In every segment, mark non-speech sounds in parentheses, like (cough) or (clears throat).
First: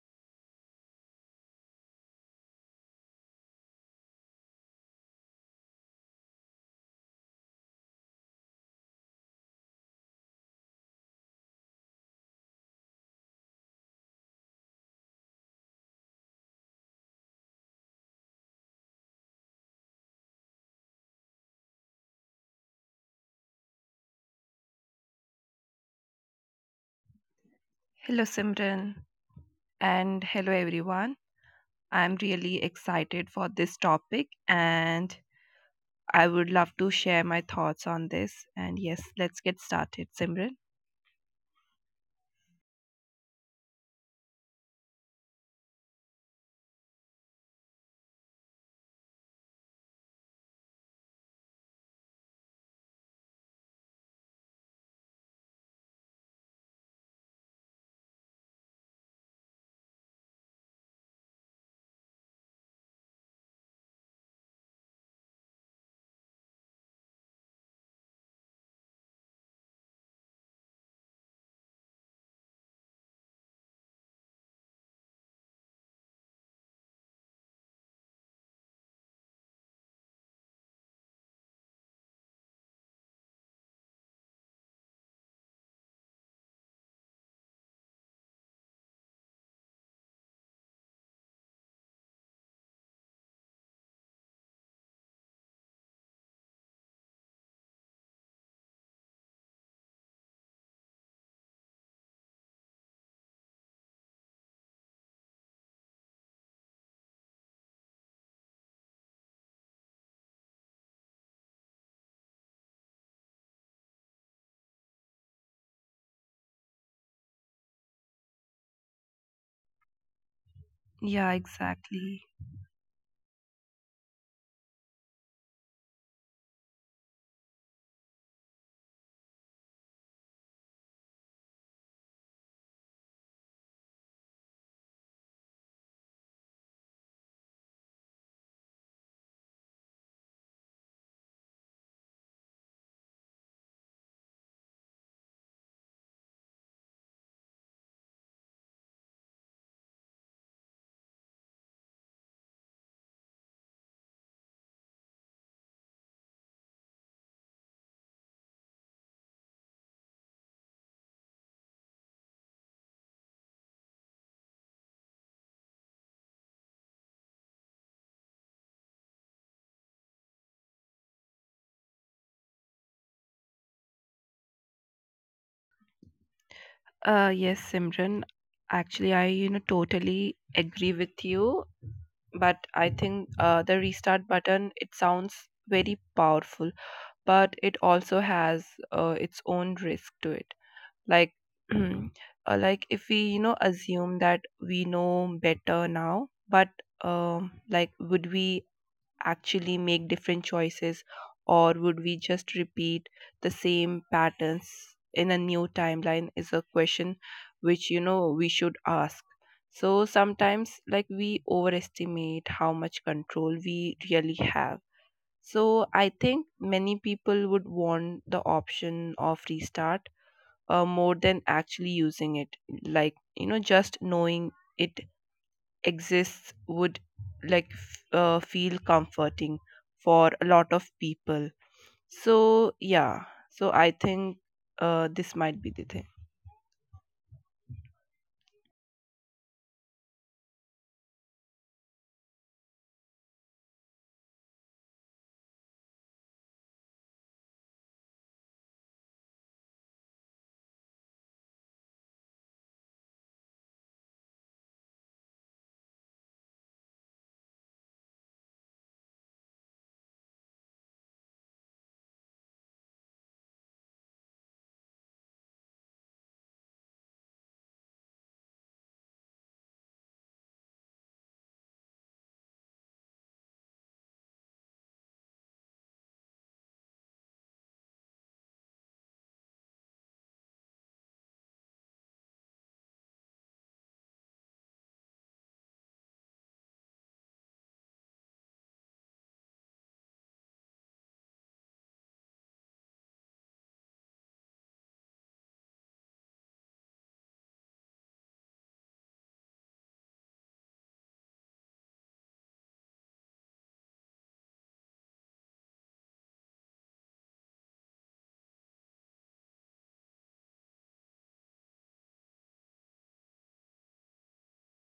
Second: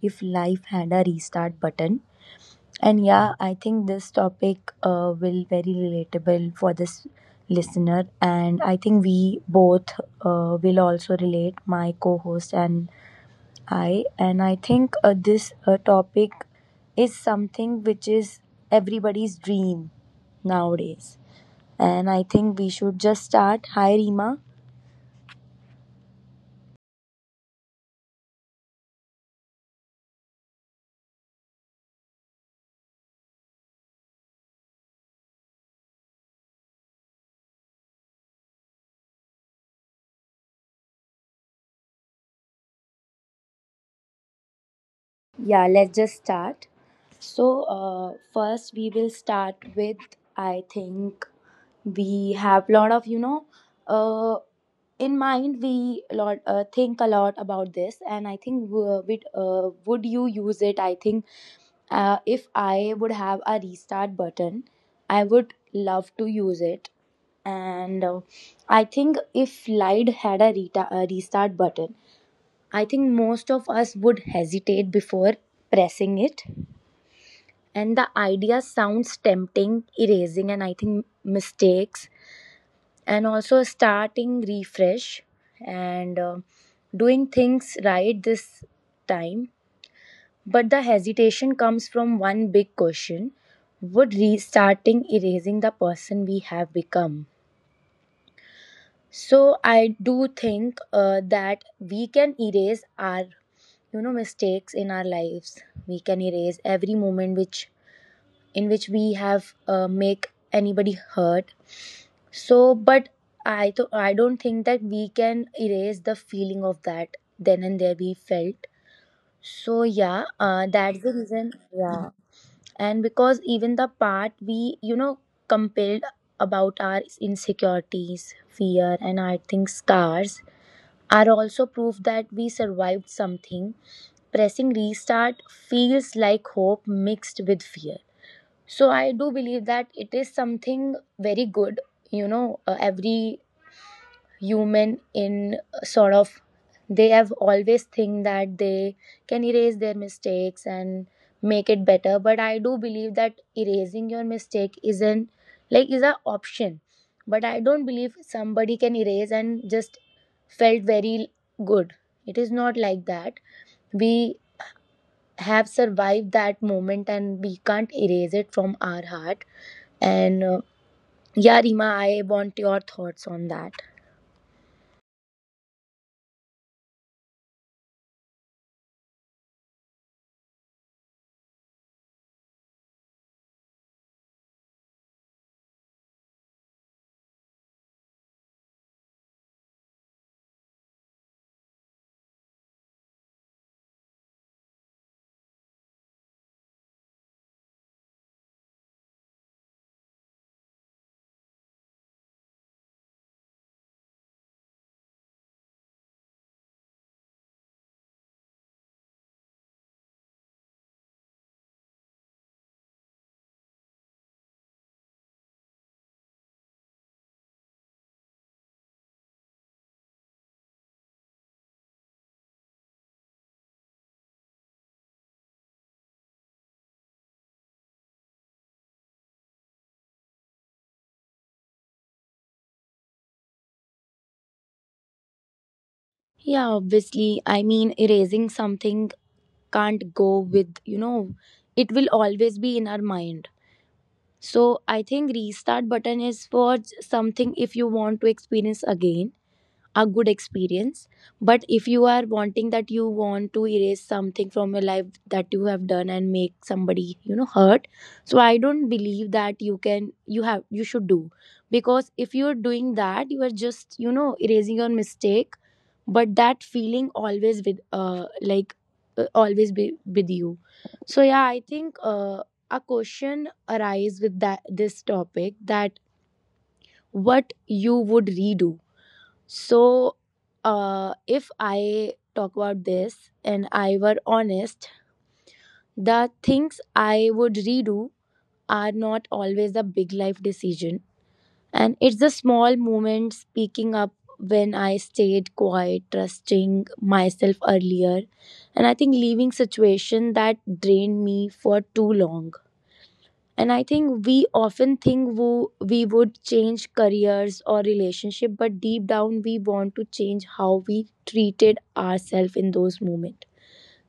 if life had a restart button. And yeah, I think this topic will very relatable for this listener. And I think we both will also relate, my co-host and I. And I think this topic is something which is everybody's dream nowadays. And I think we should just start. Hi, Rima. Hello, Simran, and hello, everyone. I'm really excited for this topic, and I would love to share my thoughts on this. And yes, let's get started, Simran. Yeah, let's just start. So, first we will start with I think we have lot of uh, in mind we lot think a lot about this, and I think would you use it? I think if I would have a restart button, I would love to use it, and I think if Light had a restart button. I think most of us would hesitate before pressing it. And the idea sounds tempting, erasing, and I think mistakes, and also starting refresh and doing things right this time. But the hesitation comes from one big question. Would restarting erasing the person we have become? So I do think that we can erase our mistakes in our lives. We can erase every moment which in which we have make anybody hurt. So, but I don't think that we can erase the feeling of that then and there we felt. So yeah, that's the Yeah, reason. Yeah, exactly. and because even the part we compelled about our insecurities, fear, and I think scars are also proof that we survived something. Pressing restart feels like hope mixed with fear. So I do believe that it is something very good. Every human in sort of they have always think that they can erase their mistakes and make it better, but I do believe that erasing your mistake isn't like is an option, but I don't believe somebody can erase and just felt very good. It is not like that. We have survived that moment and we can't erase it from our heart, and yeah, Rima, I want your thoughts on that. Yes, Simran. Actually, I you know totally agree with you, but I think the restart button it sounds very powerful, but it also has its own risk to it, like (clears throat) like if we you know assume that we know better now. But like would we actually make different choices, or would we just repeat the same patterns in a new timeline is a question which you know we should ask. So sometimes like we overestimate how much control we really have. So I think many people would want the option of restart more than actually using it. Like, you know, just knowing it exists would like feel comforting for a lot of people. So, yeah. So I think this might be the thing. Yeah, obviously. I mean, erasing something can't go with, you know, it will always be in our mind. So I think restart button is for something if you want to experience again a good experience, but if you are wanting that you want to erase something from your life that you have done and make somebody, you know, hurt, so I don't believe that you can, you have, you should do. Because if you're doing that, you are just, you know, erasing your mistake, but that feeling always with always be with you. So yeah, I think a question arise with that this topic that what you would redo. So, if I talk about this and I were honest, the things I would redo are not always the big life decision. And it's the small moment speaking up when I stayed quiet, trusting myself earlier. And I think leaving situation that drained me for too long, and I think we often think we would change careers or relationship, but deep down we want to change how we treated ourselves in those moments.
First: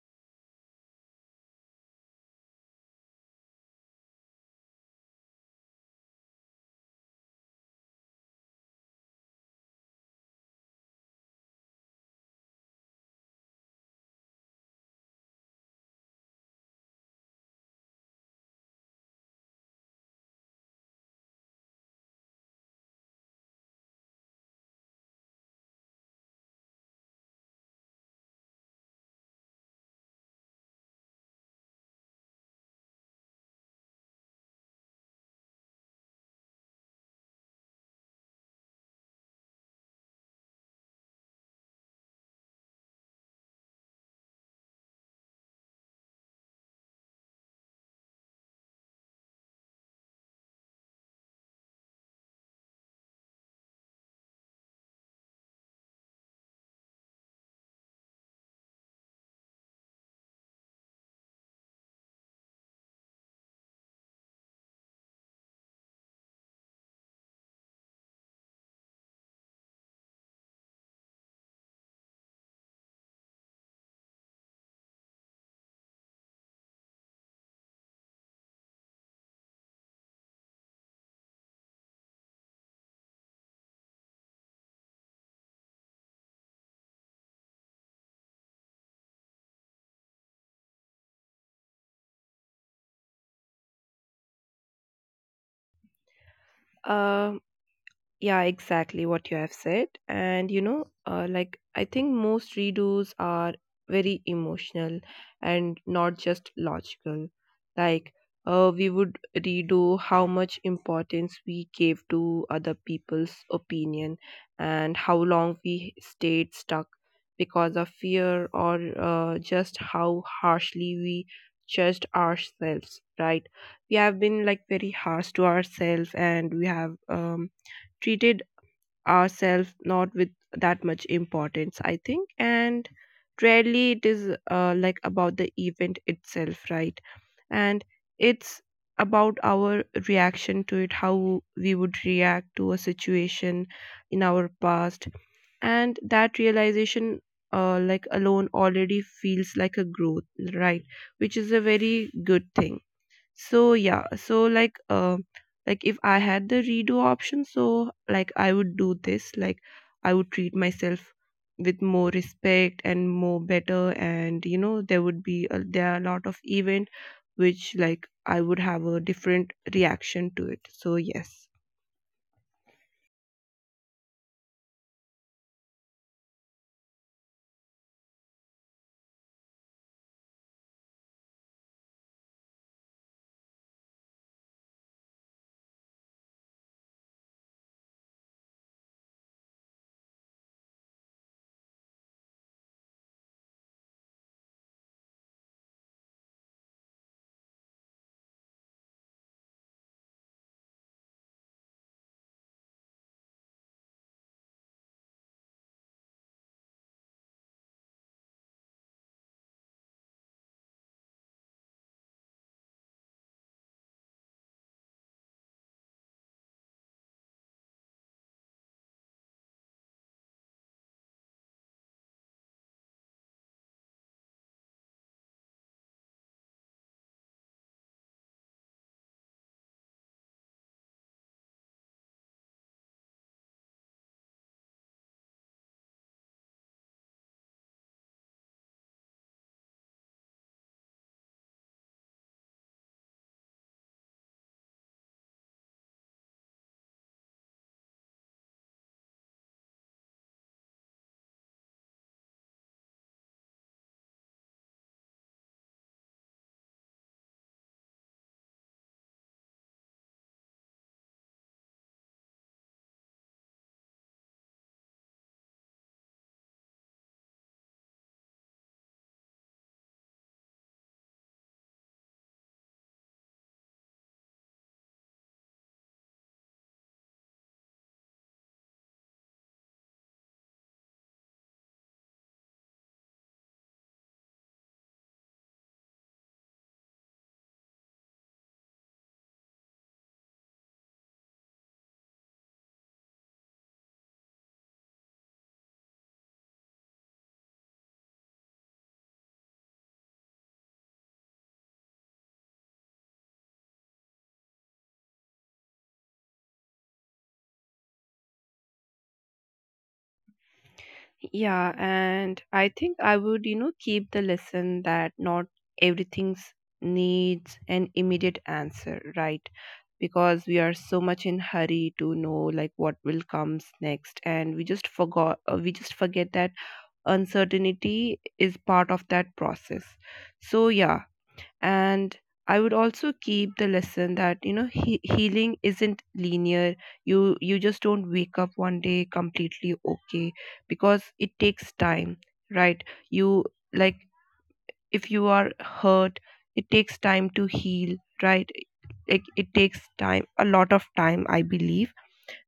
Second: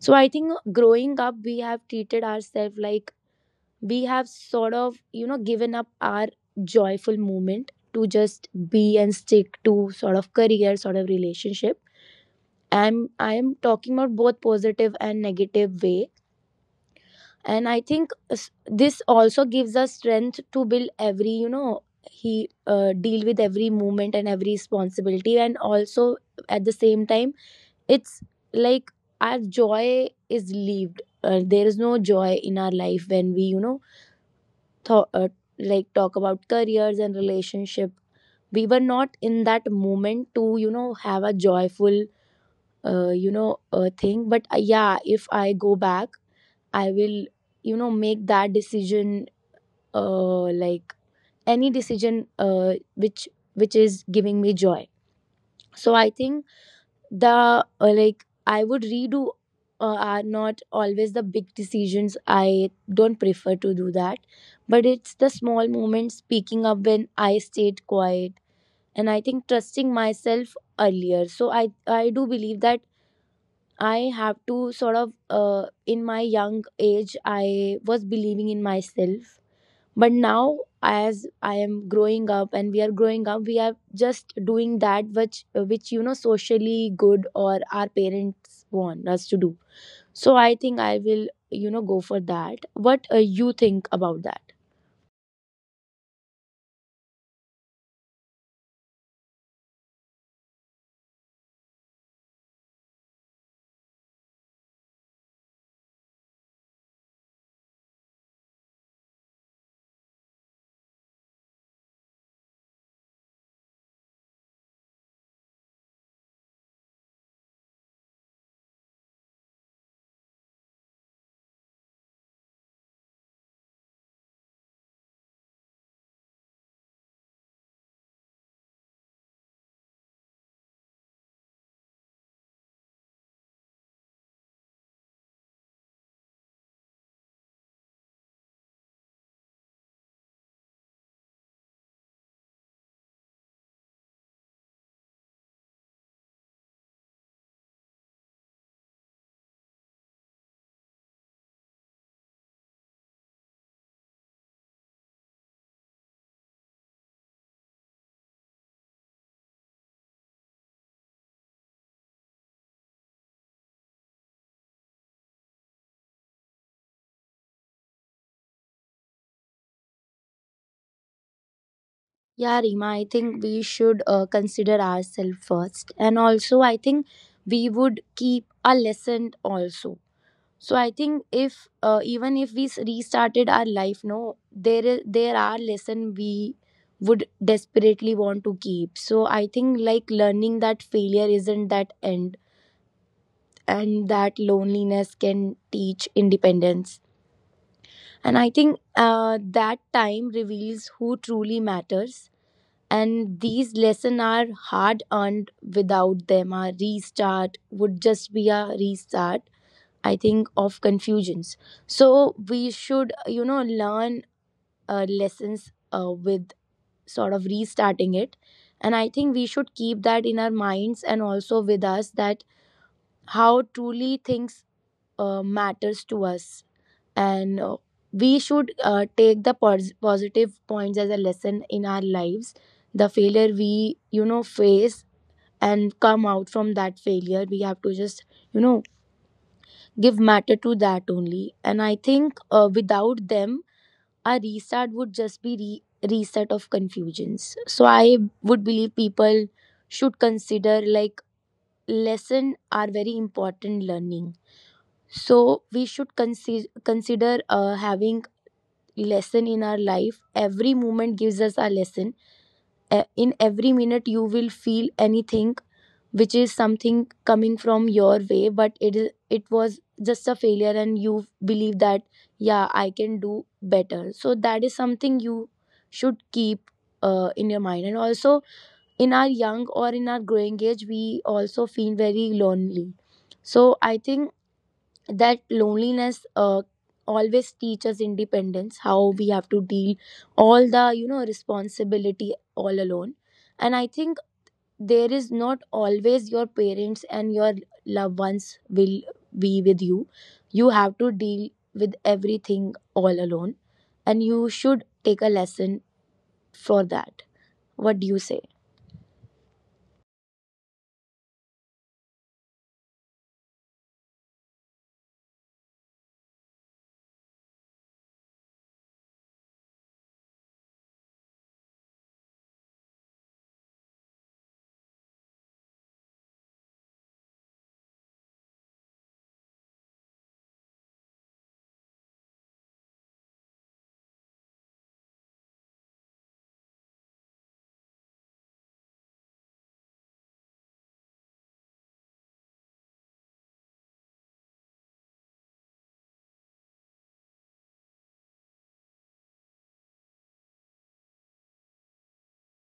So I think growing up we have treated ourselves like we have sort of, you know, given up our joyful moment to just be and stick to sort of career, sort of relationship. I am talking about both positive and negative way, and I think this also gives us strength to build every, you know, he deal with every movement and every responsibility, and also at the same time it's like our joy is leaved. There is no joy in our life when we, you know, th- uh, like talk about careers and relationship. We were not in that moment to, you know, have a joyful thing. But yeah, if I go back, I will, you know, make that decision, like any decision which is giving me joy. So I think the like I would redo are not always the big decisions. I don't prefer to do that, but it's the small moments speaking up when I stayed quiet, and I think trusting myself earlier. So I do believe that I have to sort of, in my young age I was believing in myself. But now as I am growing up and we are growing up, we are just doing that which, you know, socially good or our parents want us to do. So I think I will, you know, go for that. What you think about that? Um, Yeah, exactly what you have said. And you know, like I think most redos are very emotional and not just logical. Like, we would redo how much importance we gave to other people's opinion, and how long we stayed stuck because of fear, or just how harshly we judged ourselves, right? We have been like very harsh to ourselves, and we have treated ourselves not with that much importance, I think. And rarely it is like about the event itself, right? And it's about our reaction to it, how we would react to a situation in our past. And that realization, like alone, already feels like a growth, right? Which is a very good thing. So yeah, so like like if I had the redo option, so like I would do this. Like I would treat myself with more respect and more better, and you know there would be there are a lot of event which like I would have a different reaction to it. So yes. Yeah, Rima, I think we should consider ourselves first, and also I think we would keep a lesson also. So I think if even if we restarted our life, no, there is there are lesson we would desperately want to keep. So I think like learning that failure isn't that end, and that loneliness can teach independence. And I think that time reveals who truly matters. And these lessons are hard earned. Without them, our restart would just be a restart, I think, of confusions. So we should, you know, learn lessons with sort of restarting it. And I think we should keep that in our minds and also with us that how truly things matters to us. And we should take the positive points as a lesson in our lives. The failure we, you know, face and come out from that failure, we have to just, you know, give matter to that only. And I think without them a restart would just be reset of confusions. So I would believe people should consider like lesson are very important learning. So we should consider having lesson in our life. Every moment gives us a lesson. In every minute you will feel anything which is something coming from your way, but it is it was just a failure, and you believe that yeah I can do better. So that is something you should keep in your mind. And also in our young or in our growing age we also feel very lonely. So I think that loneliness always teaches independence, how we have to deal all the, you know, responsibility all alone. And I think there is not always your parents and your loved ones will be with you. You have to deal with everything all alone, and you should take a lesson for that. What do you say? Yeah, and I think I would, you know, keep the lesson that not everything needs an immediate answer, right? Because we are so much in hurry to know like what will comes next, and we just forget that uncertainty is part of that process. So yeah, and I would also keep the lesson that you know healing isn't linear. You just don't wake up one day completely okay, because it takes time, right? You, like, if you are hurt, it takes time to heal, right? Like, it takes time, a lot of time, I believe.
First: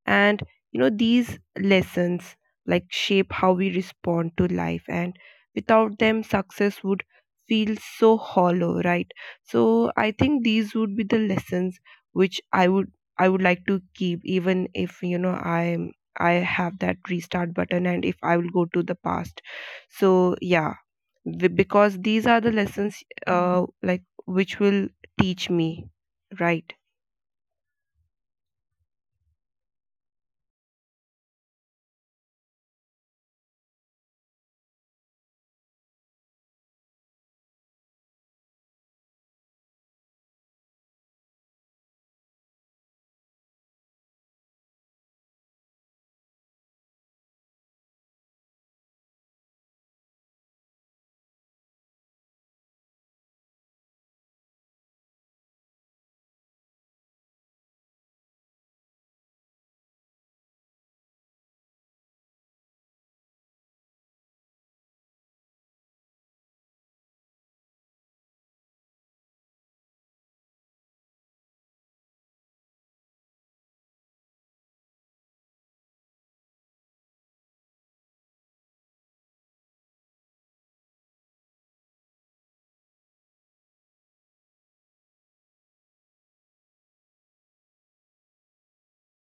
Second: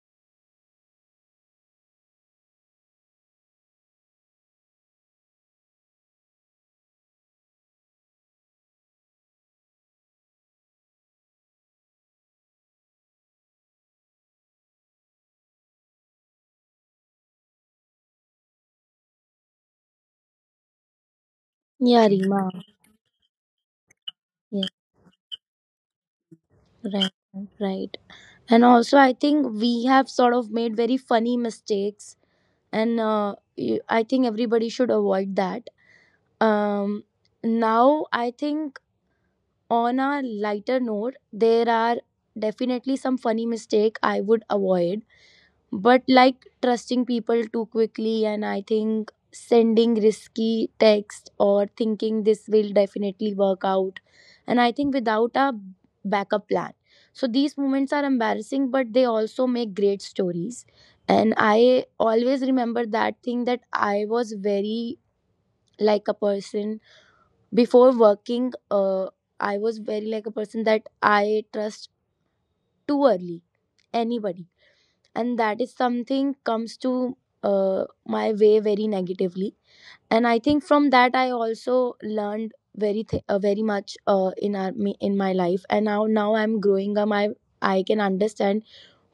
And you know these lessons like shape how we respond to life, and without them success would feel so hollow, right? So I think these would be the lessons which I would like to keep, even if you know I have that restart button and if I will go to the past. So yeah, because Yeah, these Rima. are the lessons like Yeah. which will teach me, right? Right. Right. And also I think we have sort of made very funny mistakes, and I think everybody should avoid that. um, Now I think on a lighter note there are definitely some funny mistake I would avoid, but like trusting people too quickly, and I think sending risky text or thinking this will definitely work out, and I think without a backup plan. So these moments are embarrassing, but they also make great stories. And I always remember that thing that I was very like a person before working, I was very like a person that I trust too early anybody, and that is something comes to my way very negatively. And I think from that I also learned very very much in our in my life. And now I'm growing up, I can understand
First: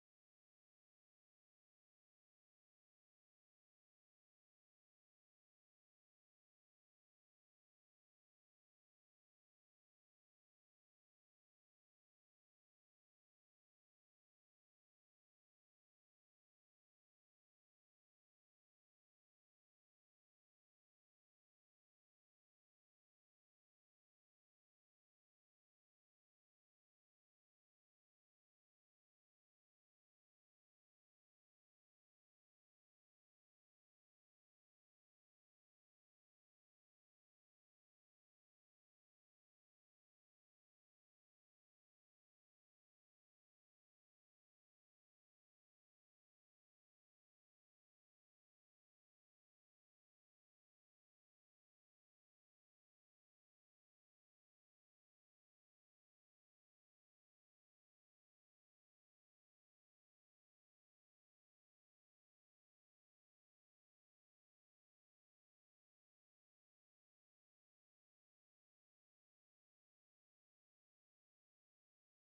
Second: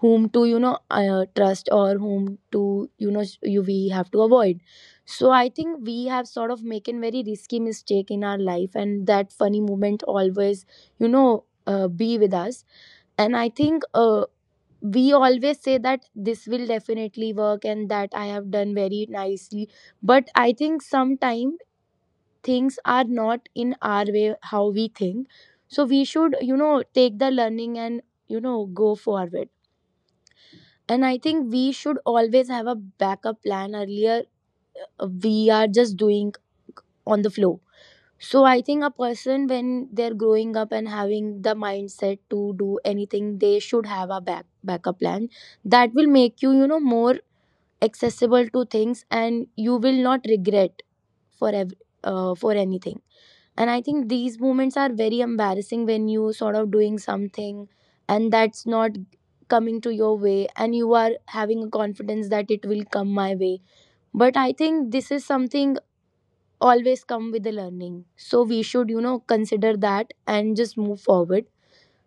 whom to, you know, trust, or whom to, you know, you we have to avoid. So I think we have sort of making very risky mistake in our life, and that funny moment always, you know, be with us. And I think we always say that this will definitely work, and that I have done very nicely. But I think sometimes things are not in our way how we think. So we should, you know, take the learning and, you know, go forward. And I think we should always have a backup plan earlier. We are just doing on the flow. So I think a person when they're growing up and having the mindset to do anything, they should have a backup plan. That will make you, you know, more accessible to things, and you will not regret for for anything. And I think these moments are very embarrassing when you sort of doing something and that's not coming to your way, and you are having a confidence that it will come my way. But I think this is something always come with the learning, so we should, you know, consider that and just move forward.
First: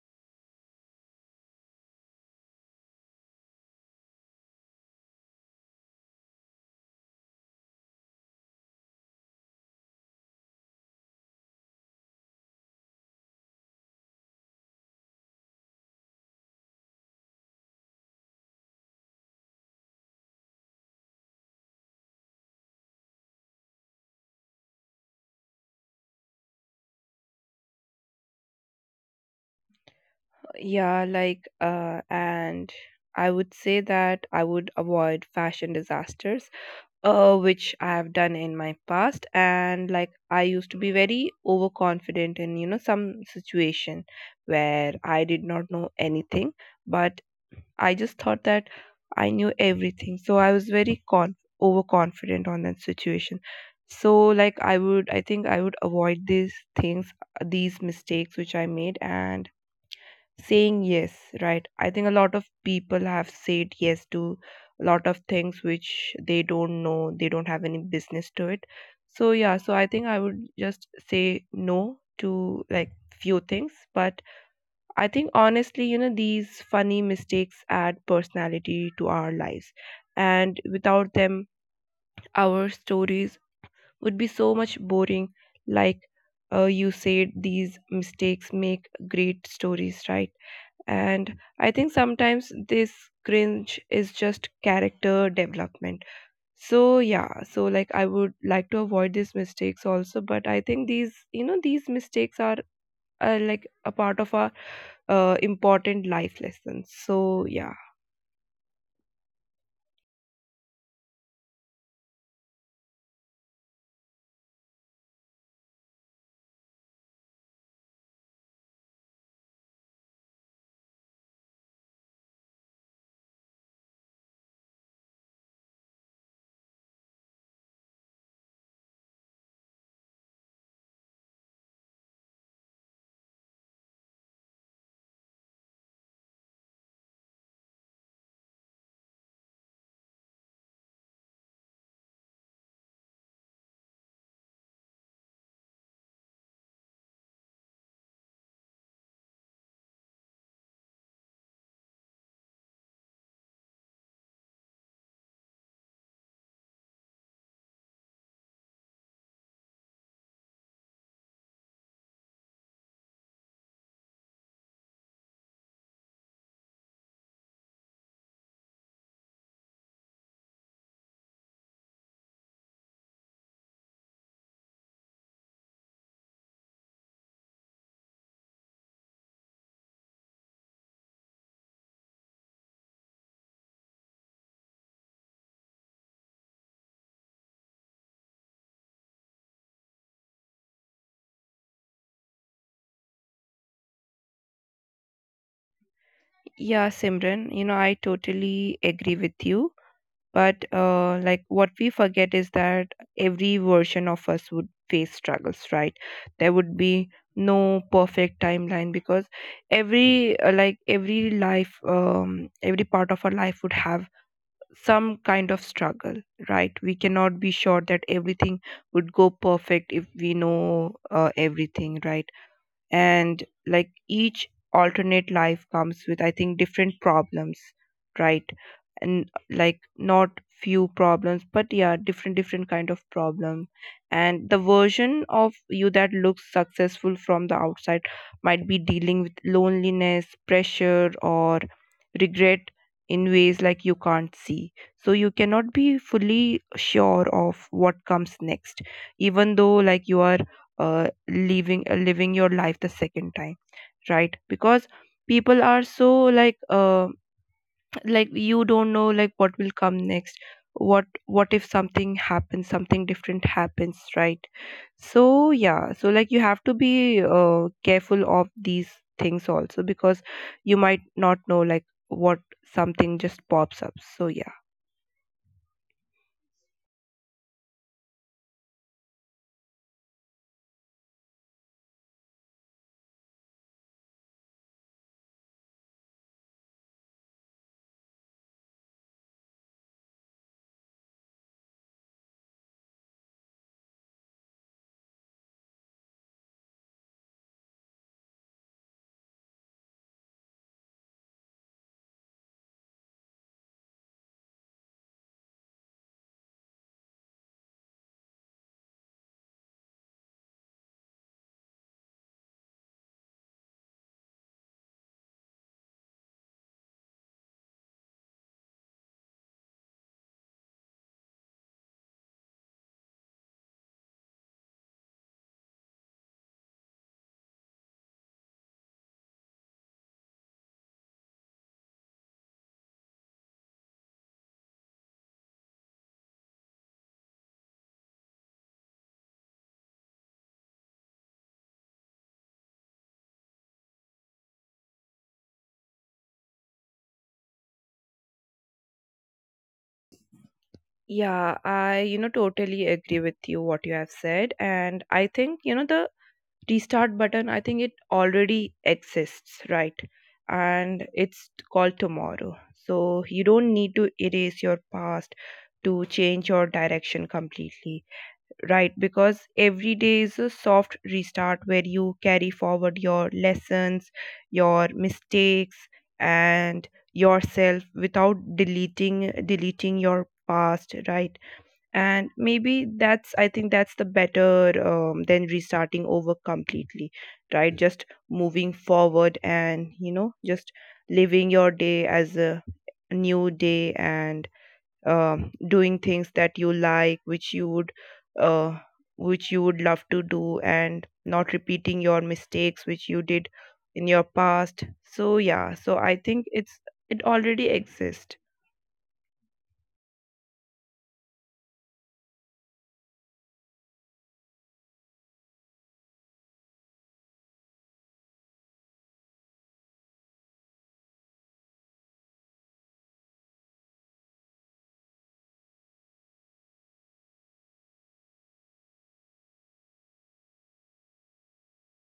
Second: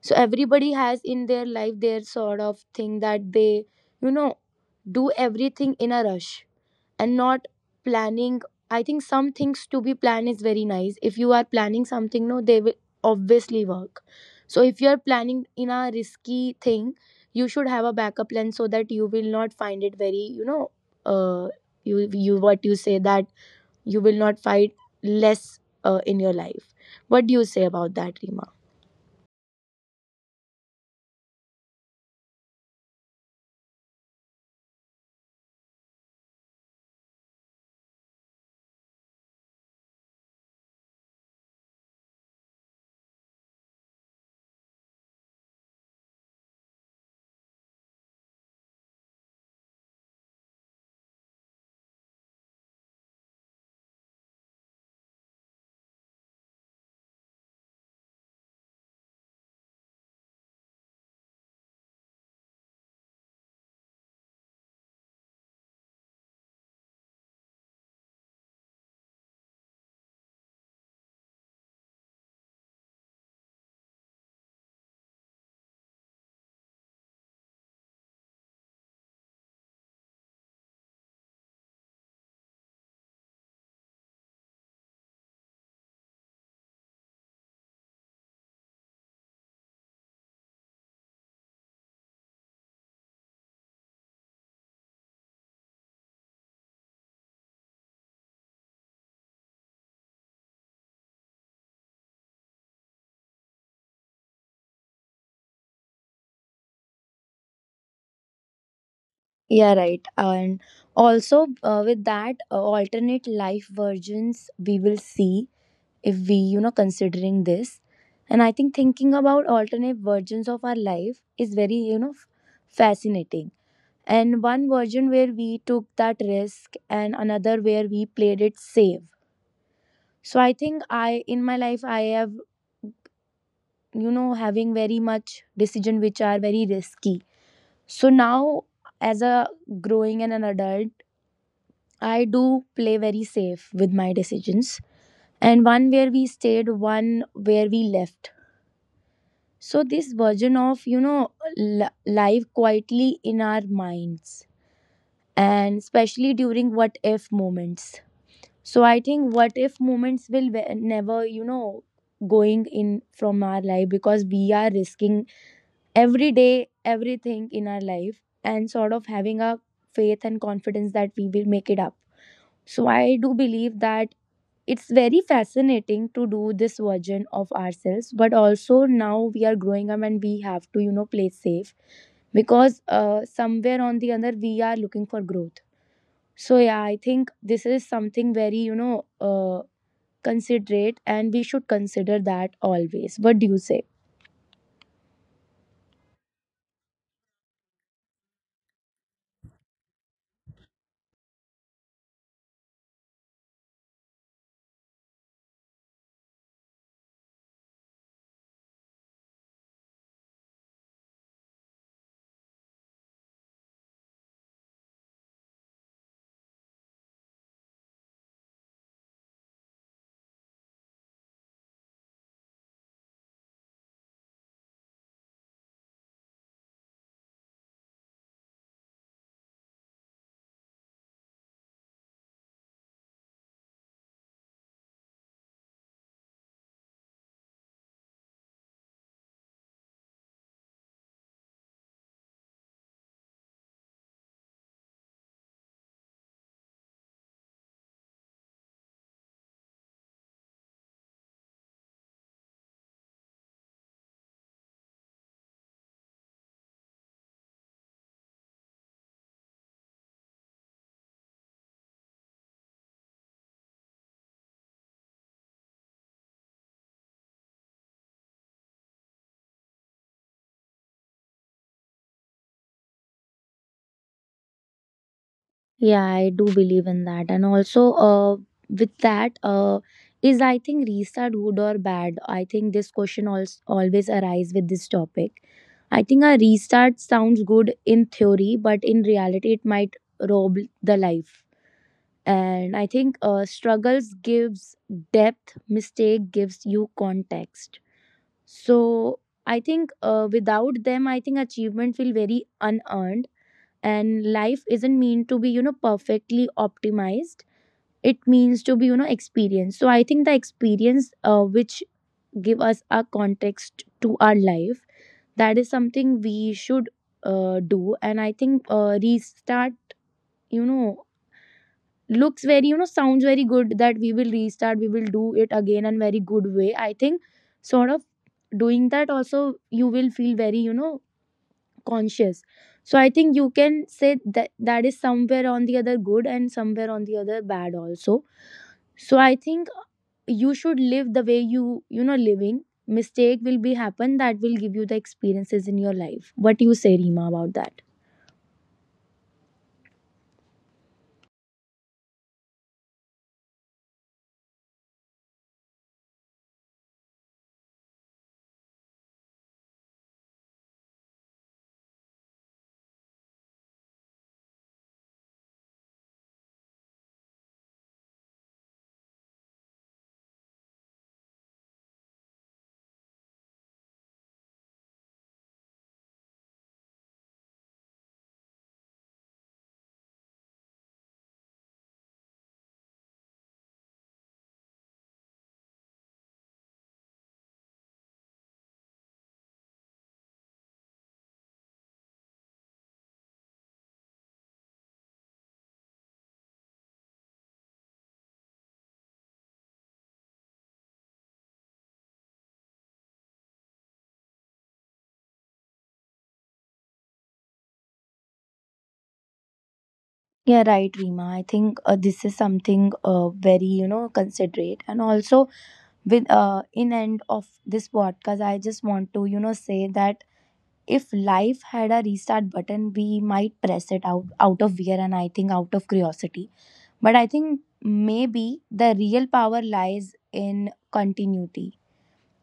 So everybody has in their life their sort of thing that they, you know, do everything in a rush and not planning. I think some things to be planned is very nice if you are planning something no they will obviously work. So if you are planning in a risky thing you should have a backup plan so that you will not find it very uh you what you say that you will not find less in your life. What do you say about that, Rima? Yeah, and I would say that I would avoid fashion disasters which I have done in my past. And like I used to be very overconfident in you know some situation where I did not know anything, but I just thought that I knew everything, so I was overconfident on that situation. So like I think I would avoid these things, these mistakes which I made. And saying yes, right? I think a lot of people have said yes to a lot of things which they don't know, they don't have any business to it. So yeah, so I think I would just say no to like few things. But I think honestly, you know, these funny mistakes add personality to our lives. And without them our stories would be so much boring. Like, you said these mistakes make great stories, right? And I think sometimes this cringe is just character development. So yeah, so like I would like to avoid these mistakes also, but I think these, you know, these mistakes are like a part of our important life lessons. So yeah, Yeah, right. And also, with that, alternate life versions we will see if we, you know, considering this. And I think thinking about alternate versions of our life is very, you know, fascinating. And one version where we took that risk and another where we played it safe. So I think I in my life I have, you know, having very much decision which are very risky. So now as a growing and an adult, I do play very safe with my decisions. And one where we stayed, one where we left. So this version of, you know, life quietly in our minds, and especially during what if moments. So I think what if moments will never, you know, going in from our life because we are risking every day everything in our life and sort of having a faith and confidence that we will make it up. So I do believe that it's very fascinating to do this version of ourselves, but also now we are growing up and we have to, you know, play safe because somewhere on the other we are looking for growth. So yeah, I think this is something very, you know, considerate, and we should consider that always. What do you say? yeah, Simran, you know, I totally agree with you. But like what we forget is that every version of us would face struggles, right? There would be no perfect timeline, because every like every life, every part of our life would have some kind of struggle, right? We cannot be sure that everything would go perfect if we know everything, right? And like each alternate life comes with I think different problems, right? And like not few problems, but yeah, different different kind of problem. And the version of you that looks successful from the outside might be dealing with loneliness, pressure, or regret in ways like you can't see. So you cannot be fully sure of what comes next, even though like you are living your life the second time, right? Because people are so like uh, like you don't know like what will come next. What if something happens, something different happens, right? So yeah, so like you have to be careful of these things also, because you might not know like what, something just pops up. So yeah, Yeah, I do believe in that. And also, with that, is I think restart good or bad? I think this question also always arise with this topic. I think a restart sounds good in theory, but in reality, it might rob the life. And I think struggles gives depth, mistake gives you context. So I think without them, I think achievement feel very unearned, and life isn't meant to be, you know, perfectly optimized. It means to be, you know, experienced. So I think the experience, which give us a context to our life, that is something we should do. And I think restart, you know, looks very, you know, sounds very good that we will restart, we will do it again in very good way. I think sort of doing that also, you will feel very, you know, conscious. So I think you can say that that is somewhere on the other good and somewhere on the other bad also. So I think you should live the way you, you know, living, mistake will be happen, that will give you the experiences in your life. What you say, Rima, about that? yeah, I you know totally agree with you what you have said. And I think you know the restart button I think it already exists, right? And it's called tomorrow. So you don't need to erase your past to change your direction completely, right? Because every day is a soft restart where you carry forward your lessons, your mistakes, and yourself without deleting your past, right? And maybe that's I think that's the better than restarting over completely, right? Just moving forward, and you know just living your day as a new day, and doing things that you like, which you would, uh, which you would love to do, and not repeating your mistakes which you did in your past. So yeah, so I think it's, it already exists. Yeah, right, Rima. I think this is something very, you know, considerate. And also, with in end of this podcast, I just want to, you know, say that if life had a restart button, we might press it out of fear, and I think out of curiosity. But I think maybe the real power lies in continuity.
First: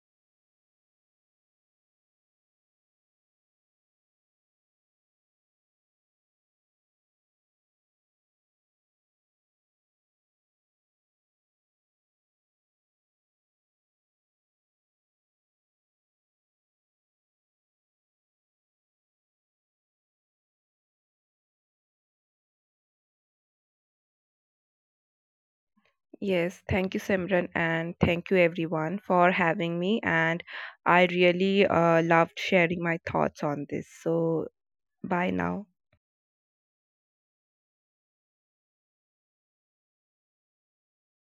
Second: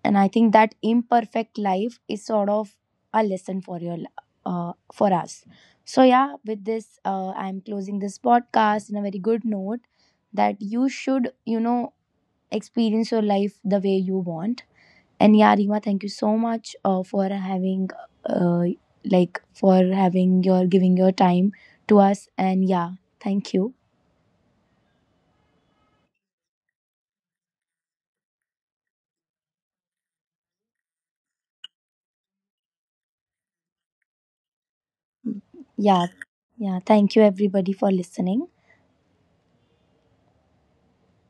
And I think that imperfect life is sort of a lesson for your for us. So yeah, with this, I'm closing this podcast in a very good note, that you should, you know, experience your life the way you want. And yeah, Rima, thank you so much for having, uh, like, for having your giving your time to us. And yeah, thank you. Yes, thank you, Simran, and thank you everyone for having me. And I really loved sharing my thoughts on this. So, bye now. Yeah, yeah, thank you everybody for listening.